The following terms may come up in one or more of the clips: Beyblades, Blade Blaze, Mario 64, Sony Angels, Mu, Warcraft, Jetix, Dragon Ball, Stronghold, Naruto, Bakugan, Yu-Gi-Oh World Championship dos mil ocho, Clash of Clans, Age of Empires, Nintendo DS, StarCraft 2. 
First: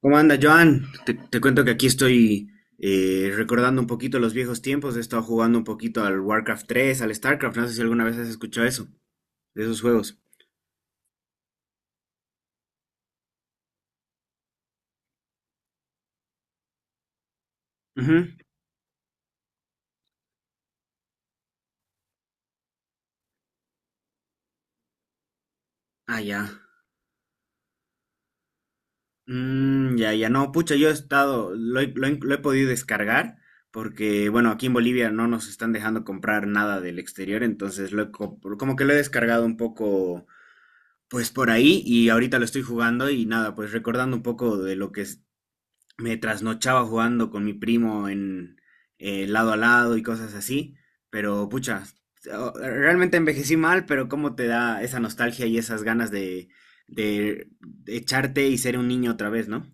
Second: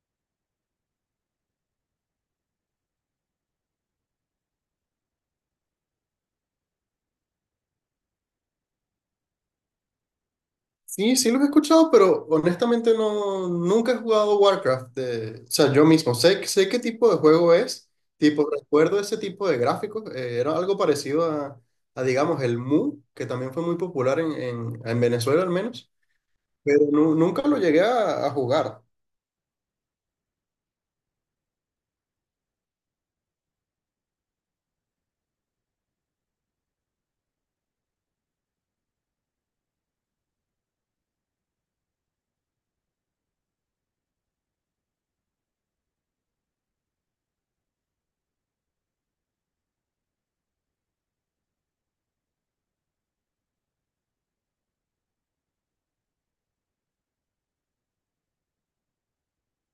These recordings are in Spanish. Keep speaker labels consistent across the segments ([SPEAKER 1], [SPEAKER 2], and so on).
[SPEAKER 1] ¿Cómo anda, Joan? Te cuento que aquí estoy recordando un poquito los viejos tiempos. He estado jugando un poquito al Warcraft tres, al StarCraft. No sé si alguna vez has escuchado eso, de esos juegos.
[SPEAKER 2] Sí, sí los he escuchado, pero honestamente no, nunca he jugado Warcraft. O sea, yo mismo sé qué tipo de juego es,
[SPEAKER 1] Ujú.
[SPEAKER 2] tipo, recuerdo ese tipo de gráficos. Era algo parecido a, digamos, el Mu, que también fue muy popular en Venezuela al menos,
[SPEAKER 1] Ah, ya.
[SPEAKER 2] pero nunca lo llegué a jugar.
[SPEAKER 1] Mm, ya, ya. No, pucha, yo he estado, lo he podido descargar porque, bueno, aquí en Bolivia no nos están dejando comprar nada del exterior, entonces como que lo he descargado un poco, pues por ahí y ahorita lo estoy jugando y nada, pues recordando un poco de lo que me trasnochaba jugando con mi primo en lado a lado y cosas así, pero pucha, realmente envejecí mal, pero cómo te da esa nostalgia y esas ganas de, de echarte y ser un niño otra vez, ¿no?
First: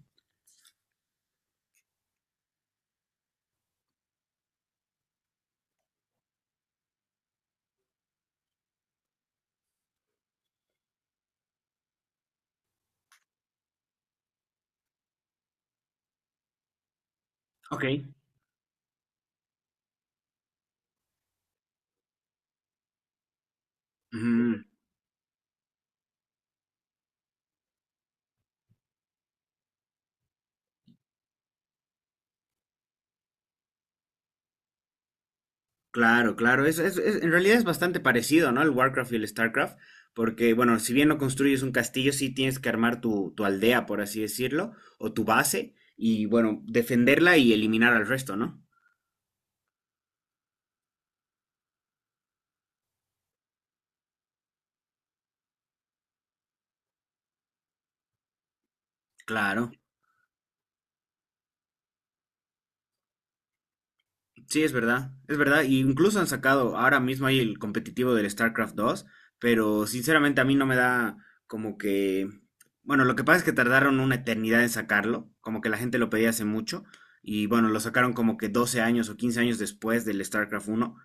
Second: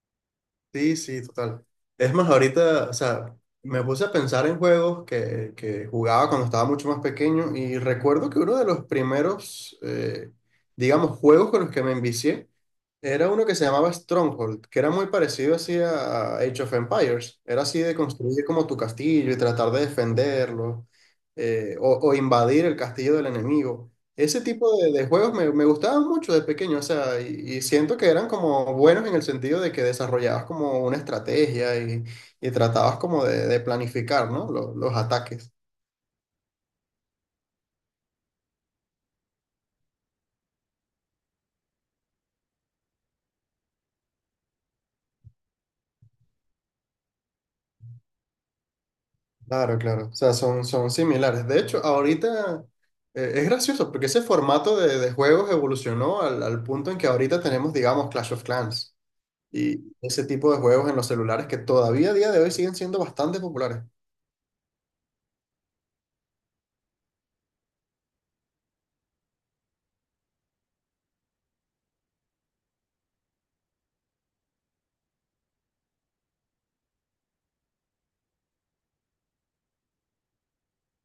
[SPEAKER 2] Sí, sí, total. Es más, ahorita, o sea, me puse a pensar en juegos que jugaba cuando estaba mucho más pequeño y recuerdo que uno de los primeros, digamos, juegos con los que me envicié era uno que se llamaba Stronghold, que era muy parecido así a Age of Empires. Era así
[SPEAKER 1] Ok.
[SPEAKER 2] de construir como tu castillo y tratar de defenderlo o invadir el castillo del enemigo. Ese
[SPEAKER 1] Ujú.
[SPEAKER 2] tipo de juegos me gustaban mucho de pequeño, o sea, y siento que eran como buenos en el sentido de que desarrollabas como una estrategia y tratabas como de planificar, ¿no? Los ataques.
[SPEAKER 1] Claro, claro, en realidad es bastante parecido, ¿no? El Warcraft y el Starcraft, porque, bueno, si bien no construyes un castillo, sí tienes que armar tu, aldea, por así decirlo, o tu base, y, bueno, defenderla y eliminar al resto, ¿no?
[SPEAKER 2] Claro, claro, o sea, son similares. De hecho, ahorita es gracioso porque ese formato de juegos evolucionó al punto en que ahorita tenemos, digamos, Clash of Clans
[SPEAKER 1] Claro.
[SPEAKER 2] y ese tipo de juegos en los celulares que todavía a día de hoy siguen siendo bastante populares.
[SPEAKER 1] Sí, es verdad, es verdad. Y incluso han sacado, ahora mismo hay el competitivo del StarCraft 2, pero sinceramente a mí no me da como que... Bueno, lo que pasa es que tardaron una eternidad en sacarlo, como que la gente lo pedía hace mucho, y bueno, lo sacaron como que 12 años o 15 años después del StarCraft uno.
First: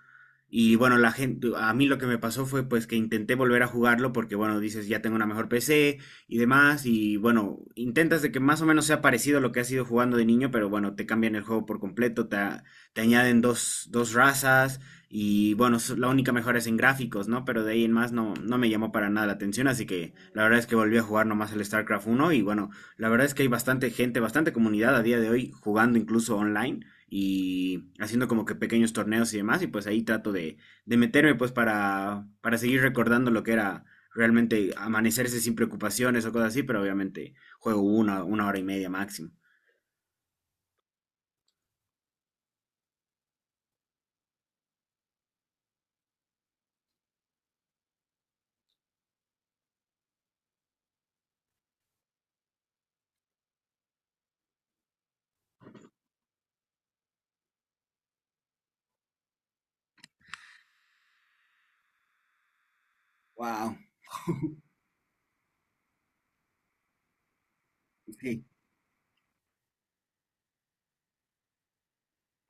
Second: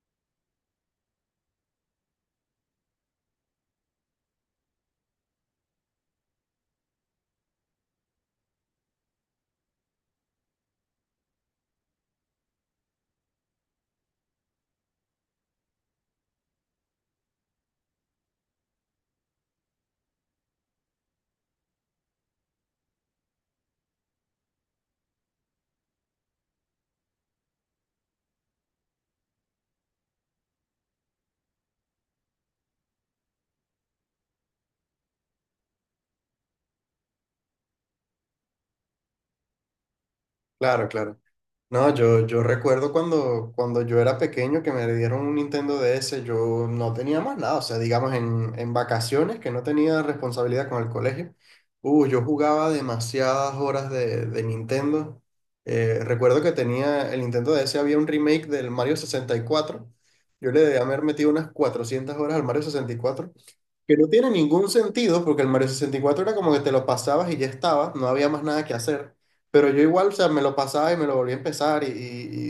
[SPEAKER 1] Y bueno, la gente, a mí lo que me pasó fue pues que intenté volver a jugarlo porque bueno, dices ya tengo una mejor PC y demás y bueno, intentas de que más o menos sea parecido a lo que has ido jugando de niño, pero bueno, te cambian el juego por completo, te añaden dos, razas y bueno, la única mejora es en gráficos, ¿no? Pero de ahí en más no, no me llamó para nada la atención, así que la verdad es que volví a jugar nomás el StarCraft uno y bueno, la verdad es que hay bastante gente, bastante comunidad a día de hoy jugando incluso online y haciendo como que pequeños torneos y demás y pues ahí trato de, meterme pues para seguir recordando lo que era realmente amanecerse sin preocupaciones o cosas así, pero obviamente juego una hora y media máximo.
[SPEAKER 2] Claro, claro. No, yo recuerdo cuando yo era pequeño que me dieron un Nintendo DS, yo no tenía más nada, o sea, digamos en vacaciones que no tenía responsabilidad con el colegio. Yo jugaba demasiadas horas de Nintendo. Recuerdo que tenía el Nintendo DS, había un remake del Mario 64. Yo le debía haber metido unas 400 horas al Mario 64,
[SPEAKER 1] Wow,
[SPEAKER 2] que no tiene ningún sentido porque el Mario 64 era como que te lo pasabas y ya estaba, no había
[SPEAKER 1] sí.
[SPEAKER 2] más nada que hacer. Pero yo igual, o sea, me lo pasaba y me lo volví a empezar y,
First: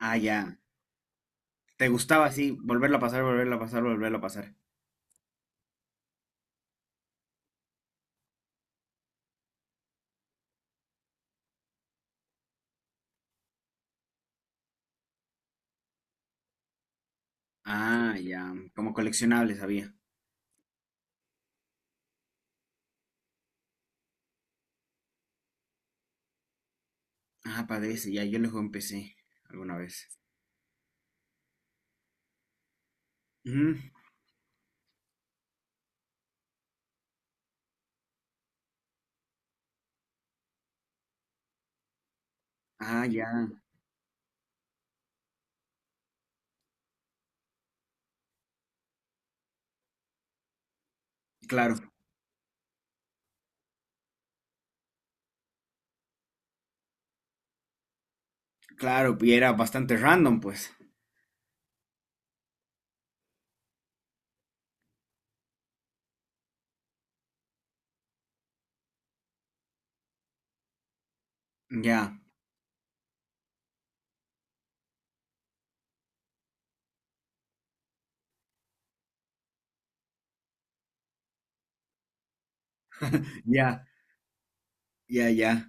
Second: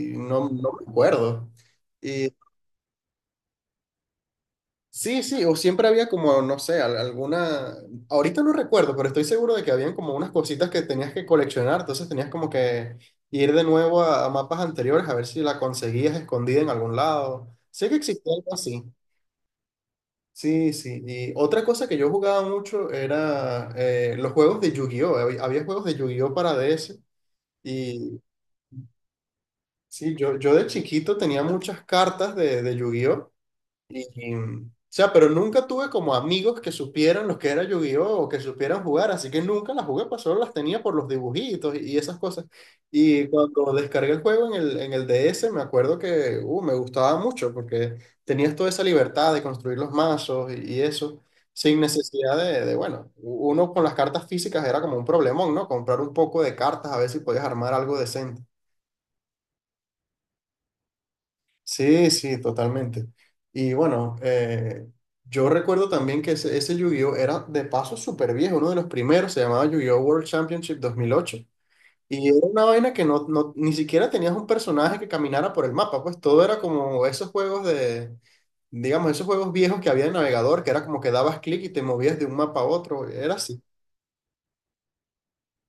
[SPEAKER 1] Ah,
[SPEAKER 2] y no,
[SPEAKER 1] ya.
[SPEAKER 2] no me acuerdo.
[SPEAKER 1] Te gustaba
[SPEAKER 2] Y
[SPEAKER 1] así, volverlo a pasar, volverlo a pasar, volverlo a pasar.
[SPEAKER 2] sí, sí, o siempre había como, no sé, alguna... Ahorita no recuerdo, pero estoy seguro de que habían como unas cositas que tenías que coleccionar, entonces tenías como que ir de nuevo a mapas anteriores a ver si la conseguías escondida en algún lado. Sé que
[SPEAKER 1] Ah,
[SPEAKER 2] existía
[SPEAKER 1] ya,
[SPEAKER 2] algo así.
[SPEAKER 1] como coleccionable sabía.
[SPEAKER 2] Sí, sí. Y otra cosa que yo jugaba mucho era los juegos de Yu-Gi-Oh! Había juegos de Yu-Gi-Oh! Para DS.
[SPEAKER 1] Ah, padre, ese,
[SPEAKER 2] Y
[SPEAKER 1] ya, yo lo jugué luego empecé alguna vez.
[SPEAKER 2] sí, yo de chiquito tenía muchas cartas de Yu-Gi-Oh!
[SPEAKER 1] Ujú.
[SPEAKER 2] Y, mm, o sea, pero nunca tuve como amigos que supieran lo que era Yu-Gi-Oh! O que supieran jugar, así que nunca las jugué, pues solo las tenía por los dibujitos y esas cosas.
[SPEAKER 1] Ah,
[SPEAKER 2] Y
[SPEAKER 1] ya,
[SPEAKER 2] cuando descargué el juego en el DS, me acuerdo que me gustaba mucho porque tenías toda esa libertad de construir los mazos y eso,
[SPEAKER 1] claro,
[SPEAKER 2] sin necesidad de, bueno, uno con las cartas físicas era como un problemón, ¿no? Comprar un poco de cartas a ver si podías armar algo decente.
[SPEAKER 1] claro, y era bastante random, pues.
[SPEAKER 2] Sí, sí, totalmente. Y bueno, yo recuerdo también que ese Yu-Gi-Oh era de paso súper viejo, uno de los primeros, se llamaba Yu-Gi-Oh World Championship 2008.
[SPEAKER 1] Ya,
[SPEAKER 2] Y era una vaina que no, ni siquiera tenías un personaje que caminara por el mapa, pues todo era como esos juegos de, digamos, esos juegos viejos que había en navegador, que era como que dabas clic y te movías de un mapa a otro, era así.
[SPEAKER 1] ya, ya, ya.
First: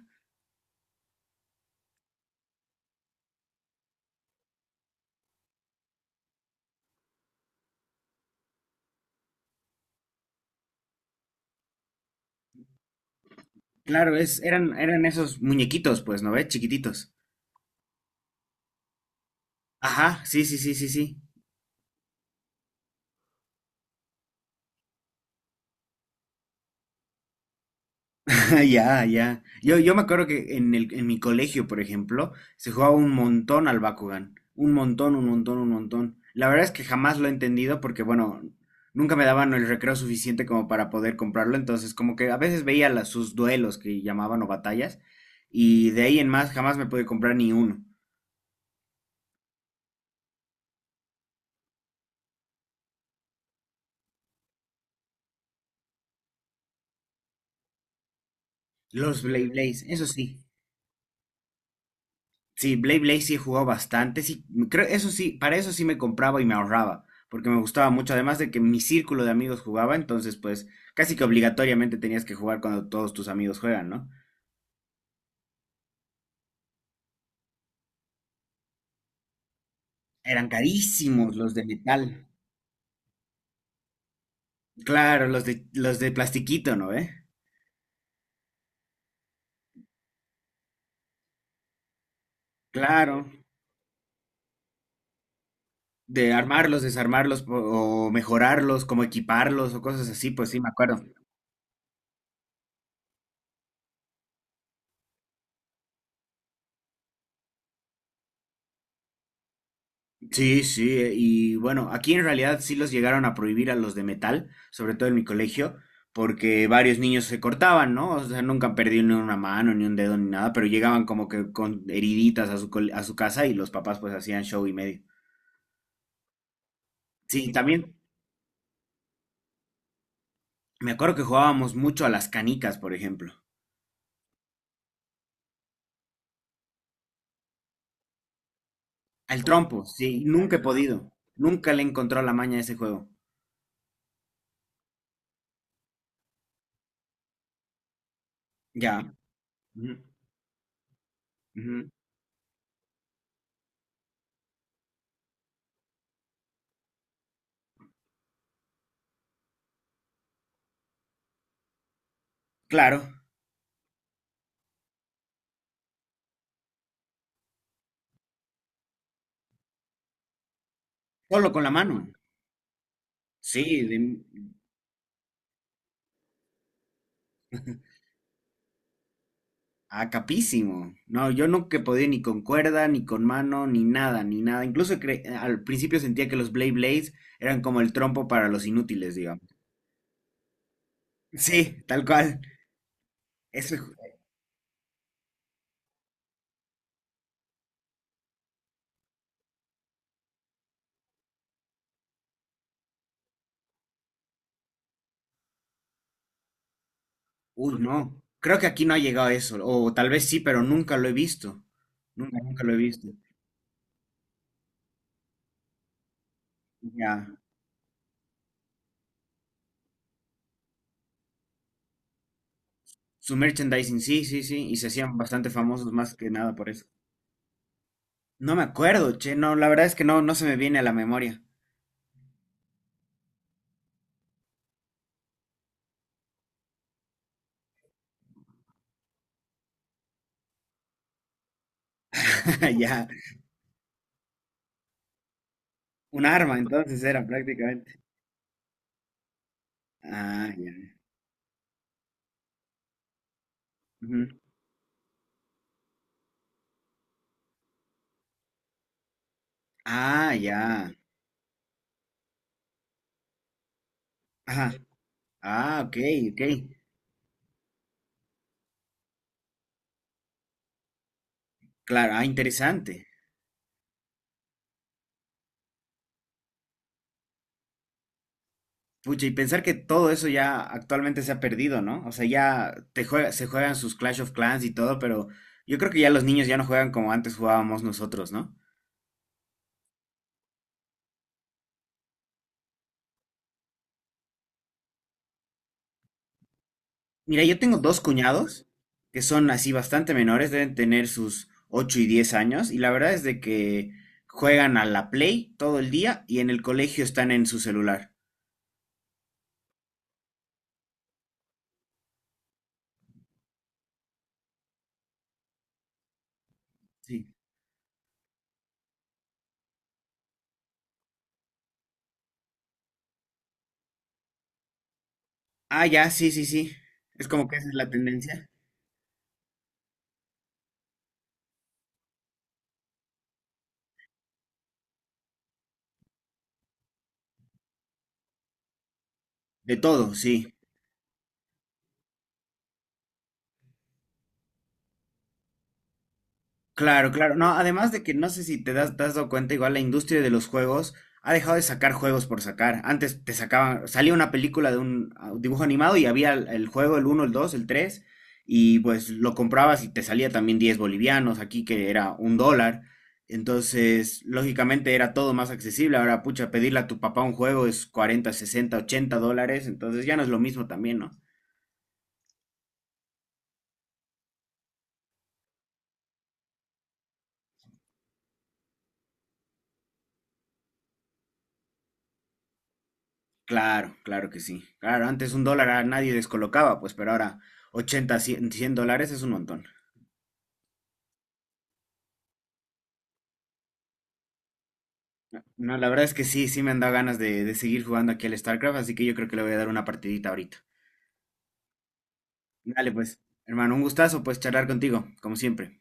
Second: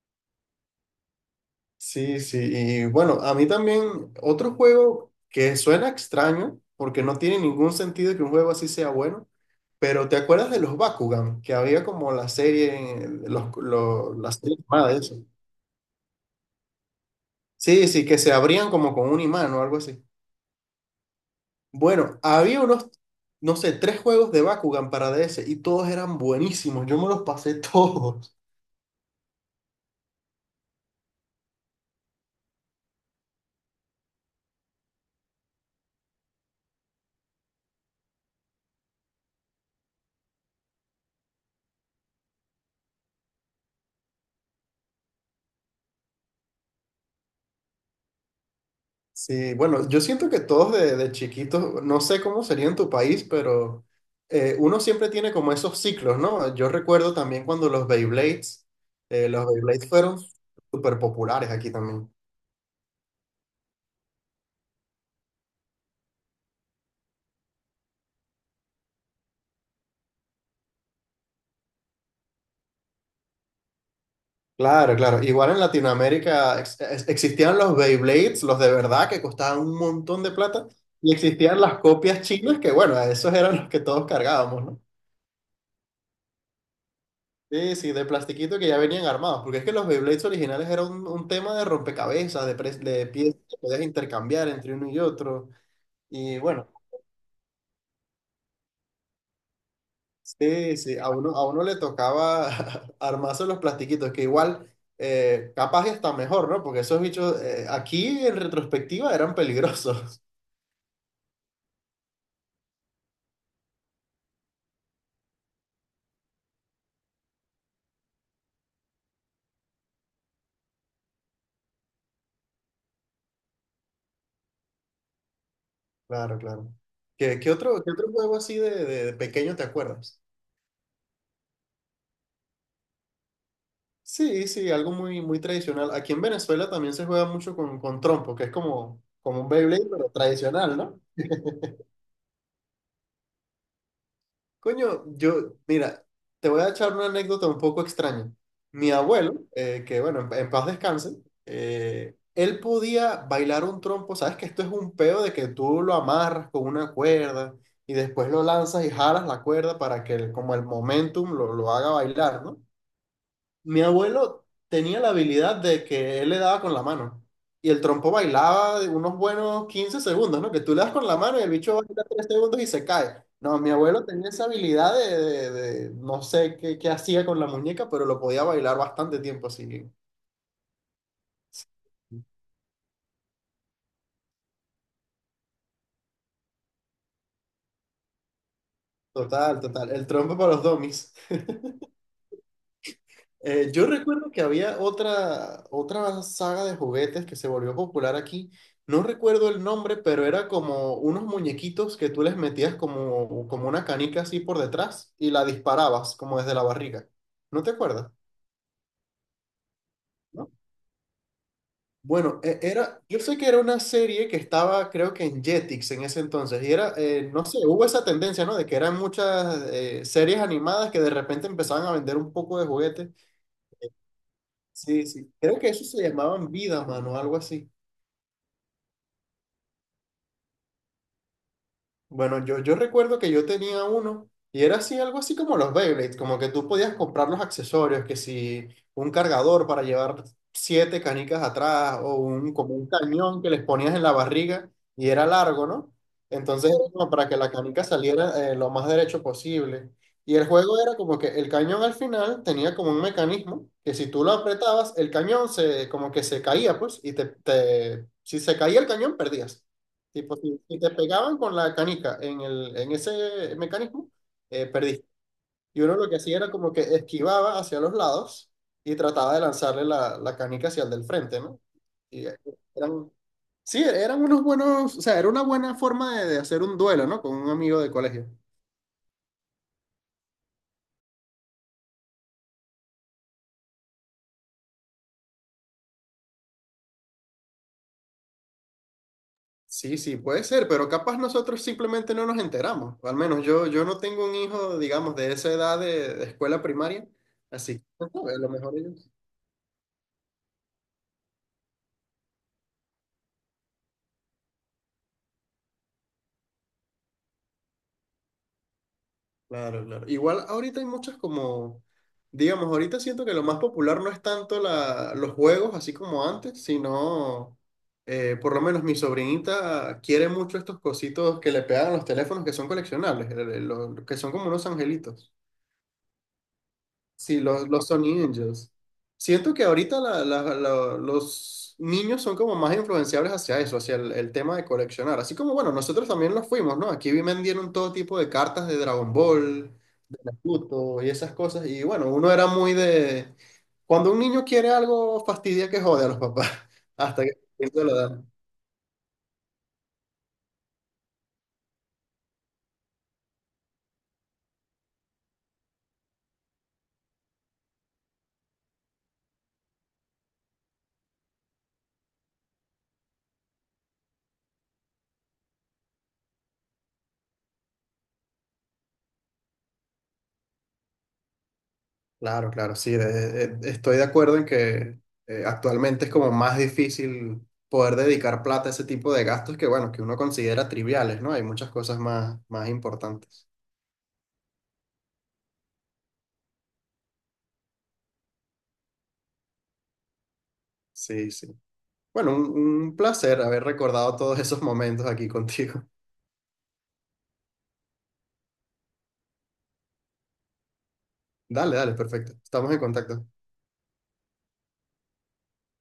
[SPEAKER 2] Sí, sí, y bueno, a mí también otro juego que suena extraño, porque no tiene ningún sentido que un juego así sea bueno, pero ¿te acuerdas de los Bakugan? Que había como la serie,
[SPEAKER 1] Claro,
[SPEAKER 2] la
[SPEAKER 1] es,
[SPEAKER 2] serie
[SPEAKER 1] eran,
[SPEAKER 2] animada de
[SPEAKER 1] eran
[SPEAKER 2] eso.
[SPEAKER 1] esos muñequitos, pues, ¿no ves? Chiquititos.
[SPEAKER 2] Sí, sí, que se abrían como con un imán o algo así.
[SPEAKER 1] Ajá, sí, sí, sí, sí, sí.
[SPEAKER 2] Bueno, había unos, no sé, tres juegos de Bakugan para DS y todos eran buenísimos, yo me los pasé todos.
[SPEAKER 1] Ya, ya. Yo me acuerdo que en mi colegio, por ejemplo, se jugaba un montón al Bakugan. Un montón, un montón, un montón. La verdad es que jamás lo he entendido porque, bueno, nunca me daban el recreo suficiente como para poder comprarlo. Entonces, como que a veces veía sus duelos que llamaban o batallas. Y de ahí en más jamás me pude comprar ni uno.
[SPEAKER 2] Sí, bueno, yo siento que todos de chiquitos, no sé cómo sería en tu país, pero uno siempre tiene como esos ciclos, ¿no? Yo recuerdo también cuando
[SPEAKER 1] Los
[SPEAKER 2] los
[SPEAKER 1] Blade Blaze,
[SPEAKER 2] Beyblades
[SPEAKER 1] eso
[SPEAKER 2] fueron
[SPEAKER 1] sí.
[SPEAKER 2] súper populares aquí también.
[SPEAKER 1] Sí, Blade Blade sí he jugado bastante, sí, creo, eso sí, para eso sí me compraba y me ahorraba, porque me gustaba mucho, además de que mi círculo de amigos jugaba, entonces pues casi que obligatoriamente tenías que jugar cuando todos tus amigos juegan, ¿no?
[SPEAKER 2] Claro, claro. Igual en Latinoamérica existían los Beyblades, los de verdad, que costaban un montón de
[SPEAKER 1] Eran
[SPEAKER 2] plata, y
[SPEAKER 1] carísimos los
[SPEAKER 2] existían
[SPEAKER 1] de
[SPEAKER 2] las copias
[SPEAKER 1] metal.
[SPEAKER 2] chinas, que bueno, esos eran los que todos cargábamos, ¿no?
[SPEAKER 1] Claro, los de plastiquito, ¿no? ¿Eh?
[SPEAKER 2] Sí, sí, de plastiquito que ya venían armados, porque es que los Beyblades originales era un tema de rompecabezas, de, de
[SPEAKER 1] Claro,
[SPEAKER 2] piezas que podías intercambiar entre uno y otro.
[SPEAKER 1] de
[SPEAKER 2] Y bueno,
[SPEAKER 1] armarlos, desarmarlos o mejorarlos, como equiparlos o cosas así, pues sí me
[SPEAKER 2] sí, sí,
[SPEAKER 1] acuerdo.
[SPEAKER 2] a uno le tocaba armarse los plastiquitos, que igual capaz y hasta mejor, ¿no? Porque esos bichos aquí en retrospectiva eran peligrosos.
[SPEAKER 1] Sí, sí, y bueno, aquí en realidad sí los llegaron a prohibir a los de metal, sobre todo en mi colegio, porque varios niños se cortaban, ¿no? O sea, nunca han perdido ni una mano, ni un dedo, ni nada, pero llegaban como que con heriditas a su casa y los papás pues hacían show y medio.
[SPEAKER 2] Claro, claro. ¿Qué,
[SPEAKER 1] Sí,
[SPEAKER 2] qué
[SPEAKER 1] también
[SPEAKER 2] otro juego así de, de pequeño te acuerdas?
[SPEAKER 1] me acuerdo que jugábamos mucho a las canicas, por ejemplo.
[SPEAKER 2] Sí, sí, algo muy, muy tradicional. Aquí en Venezuela también se juega mucho con trompo, que es como,
[SPEAKER 1] Al
[SPEAKER 2] como un
[SPEAKER 1] trompo,
[SPEAKER 2] Beyblade, pero
[SPEAKER 1] sí, nunca he
[SPEAKER 2] tradicional, ¿no?
[SPEAKER 1] podido. Nunca le encontró la maña a ese juego.
[SPEAKER 2] Coño, yo, mira, te voy a echar una anécdota un poco extraña. Mi
[SPEAKER 1] Ya.
[SPEAKER 2] abuelo,
[SPEAKER 1] Ujú,
[SPEAKER 2] que bueno, en paz descanse,
[SPEAKER 1] ujú.
[SPEAKER 2] él podía bailar un trompo. Sabes que esto es un peo de que tú lo amarras con una cuerda y después lo lanzas y jalas la cuerda para que como el momentum lo haga bailar, ¿no?
[SPEAKER 1] Claro,
[SPEAKER 2] Mi abuelo tenía la habilidad de que él le daba con la mano. Y el trompo bailaba de unos buenos 15 segundos, ¿no? Que tú le das con la mano y
[SPEAKER 1] solo
[SPEAKER 2] el
[SPEAKER 1] con la
[SPEAKER 2] bicho baila
[SPEAKER 1] mano.
[SPEAKER 2] 3 segundos y se cae. No, mi
[SPEAKER 1] Sí.
[SPEAKER 2] abuelo tenía esa habilidad de, no sé qué, qué hacía con la muñeca, pero lo podía bailar bastante tiempo así.
[SPEAKER 1] Ah, capísimo. No, yo nunca he podido ni con cuerda, ni con mano, ni nada, ni nada. Incluso al principio sentía que los Blade Blades eran como el trompo para los inútiles, digamos.
[SPEAKER 2] Total, total. El trompo para los domis.
[SPEAKER 1] Sí, tal cual. eso
[SPEAKER 2] Yo
[SPEAKER 1] ju-
[SPEAKER 2] recuerdo que había otra, otra saga de juguetes que se volvió popular aquí. No recuerdo el nombre, pero era como unos muñequitos que tú les metías como, como una canica así por detrás y la disparabas como desde la barriga. ¿No te
[SPEAKER 1] Uy,
[SPEAKER 2] acuerdas?
[SPEAKER 1] no. Creo que aquí no ha llegado eso. O tal vez sí,
[SPEAKER 2] ¿No?
[SPEAKER 1] pero nunca lo he visto. Nunca,
[SPEAKER 2] Bueno,
[SPEAKER 1] nunca lo he
[SPEAKER 2] era,
[SPEAKER 1] visto.
[SPEAKER 2] yo sé que era una serie que estaba, creo que en Jetix en ese entonces, y era,
[SPEAKER 1] Ya.
[SPEAKER 2] no sé, hubo esa tendencia, ¿no? De que eran muchas series animadas que de repente empezaban a vender un poco de juguetes.
[SPEAKER 1] Su merchandising, sí, sí, sí. Y se
[SPEAKER 2] Sí,
[SPEAKER 1] hacían
[SPEAKER 2] sí.
[SPEAKER 1] bastante
[SPEAKER 2] Creo que eso
[SPEAKER 1] famosos
[SPEAKER 2] se
[SPEAKER 1] más que
[SPEAKER 2] llamaban
[SPEAKER 1] nada por
[SPEAKER 2] Vida,
[SPEAKER 1] eso.
[SPEAKER 2] mano, algo así.
[SPEAKER 1] No me acuerdo, che. No, la verdad es que no, no se me viene a la memoria.
[SPEAKER 2] Bueno, yo recuerdo que yo tenía uno y era así, algo así como los Beyblades, como que tú podías comprar los accesorios, que si un cargador para llevar 7 canicas atrás o un, como un
[SPEAKER 1] Ya.
[SPEAKER 2] cañón que les ponías en la barriga y era largo, ¿no?
[SPEAKER 1] Un arma,
[SPEAKER 2] Entonces era
[SPEAKER 1] entonces
[SPEAKER 2] como
[SPEAKER 1] era
[SPEAKER 2] para que la canica
[SPEAKER 1] prácticamente.
[SPEAKER 2] saliera lo más derecho posible. Y el
[SPEAKER 1] Ah, ya.
[SPEAKER 2] juego era como que el cañón al final tenía como un mecanismo que si tú lo
[SPEAKER 1] Ujú.
[SPEAKER 2] apretabas, el cañón se, como que se caía, pues, y si se caía el cañón, perdías.
[SPEAKER 1] Ah,
[SPEAKER 2] Tipo, si
[SPEAKER 1] ya.
[SPEAKER 2] te pegaban con la canica en ese mecanismo,
[SPEAKER 1] Ajá.
[SPEAKER 2] perdiste. Y
[SPEAKER 1] Ah,
[SPEAKER 2] uno
[SPEAKER 1] ok,
[SPEAKER 2] lo que hacía
[SPEAKER 1] ok.
[SPEAKER 2] era como que esquivaba hacia los lados y trataba de lanzarle la canica hacia el del frente, ¿no?
[SPEAKER 1] Claro, ah,
[SPEAKER 2] Y
[SPEAKER 1] interesante.
[SPEAKER 2] eran, sí, eran unos buenos, o sea, era una buena forma de hacer un duelo, ¿no? Con un amigo de colegio.
[SPEAKER 1] Pucha, y pensar que todo eso ya actualmente se ha perdido, ¿no? O sea, ya se juegan sus Clash of Clans y todo, pero yo creo que ya los niños ya no juegan como antes jugábamos nosotros, ¿no?
[SPEAKER 2] Sí, sí, puede ser, pero capaz nosotros simplemente no nos enteramos. O al menos yo no tengo un hijo, digamos, de esa edad de escuela primaria,
[SPEAKER 1] Mira, yo tengo
[SPEAKER 2] así que
[SPEAKER 1] dos
[SPEAKER 2] no sabe, a lo
[SPEAKER 1] cuñados
[SPEAKER 2] mejor ellos.
[SPEAKER 1] que son así bastante menores, deben tener sus 8 y 10 años, y la verdad es de que juegan a la Play todo el día y en el colegio están en su celular.
[SPEAKER 2] Claro, claro. Igual ahorita hay muchas como, digamos, ahorita siento que lo más popular no es tanto la, los juegos así como antes,
[SPEAKER 1] Sí.
[SPEAKER 2] sino, por lo menos mi sobrinita quiere mucho estos cositos que le pegan a los teléfonos que son coleccionables, que son como unos angelitos.
[SPEAKER 1] Ah, ya, sí, sí, sí. Es
[SPEAKER 2] Sí,
[SPEAKER 1] como que esa es
[SPEAKER 2] los
[SPEAKER 1] la
[SPEAKER 2] Sony
[SPEAKER 1] tendencia.
[SPEAKER 2] Angels. Siento que ahorita los niños son como más influenciables hacia eso, hacia el tema de coleccionar. Así como, bueno, nosotros también lo fuimos, ¿no? Aquí vendieron todo tipo de cartas de Dragon Ball,
[SPEAKER 1] De todo,
[SPEAKER 2] de
[SPEAKER 1] sí.
[SPEAKER 2] Naruto y esas cosas. Y bueno, uno era muy de... Cuando un niño quiere algo, fastidia que jode a los papás.
[SPEAKER 1] Claro,
[SPEAKER 2] Hasta que
[SPEAKER 1] claro. No,
[SPEAKER 2] se
[SPEAKER 1] además
[SPEAKER 2] lo
[SPEAKER 1] de que no
[SPEAKER 2] dan.
[SPEAKER 1] sé si te has dado cuenta, igual la industria de los juegos ha dejado de sacar juegos por sacar. Antes te sacaban, salía una película de un dibujo animado y había el juego, el uno, el 2, el 3 y pues lo comprabas y te salía también 10 bolivianos, aquí que era un dólar. Entonces, lógicamente era todo más accesible. Ahora, pucha, pedirle a tu papá un juego es 40, 60, 80 dólares. Entonces ya no es lo mismo también, ¿no?
[SPEAKER 2] Claro, claro, sí, estoy de acuerdo en que actualmente es como más difícil poder dedicar plata a ese tipo de gastos que, bueno, que uno considera triviales, ¿no? Hay muchas cosas más, más importantes.
[SPEAKER 1] Claro, claro que sí. Claro, antes un dólar a nadie descolocaba, pues, pero ahora 80 100 100 dólares es un montón.
[SPEAKER 2] Sí, sí. Bueno, un placer haber recordado todos esos momentos aquí
[SPEAKER 1] No,
[SPEAKER 2] contigo.
[SPEAKER 1] la verdad es que sí, sí me han dado ganas de, seguir jugando aquí al StarCraft, así que yo creo que le voy a dar una partidita ahorita.
[SPEAKER 2] Dale, dale, perfecto. Estamos en
[SPEAKER 1] Dale, pues,
[SPEAKER 2] contacto.
[SPEAKER 1] hermano, un gustazo, pues, charlar contigo, como siempre.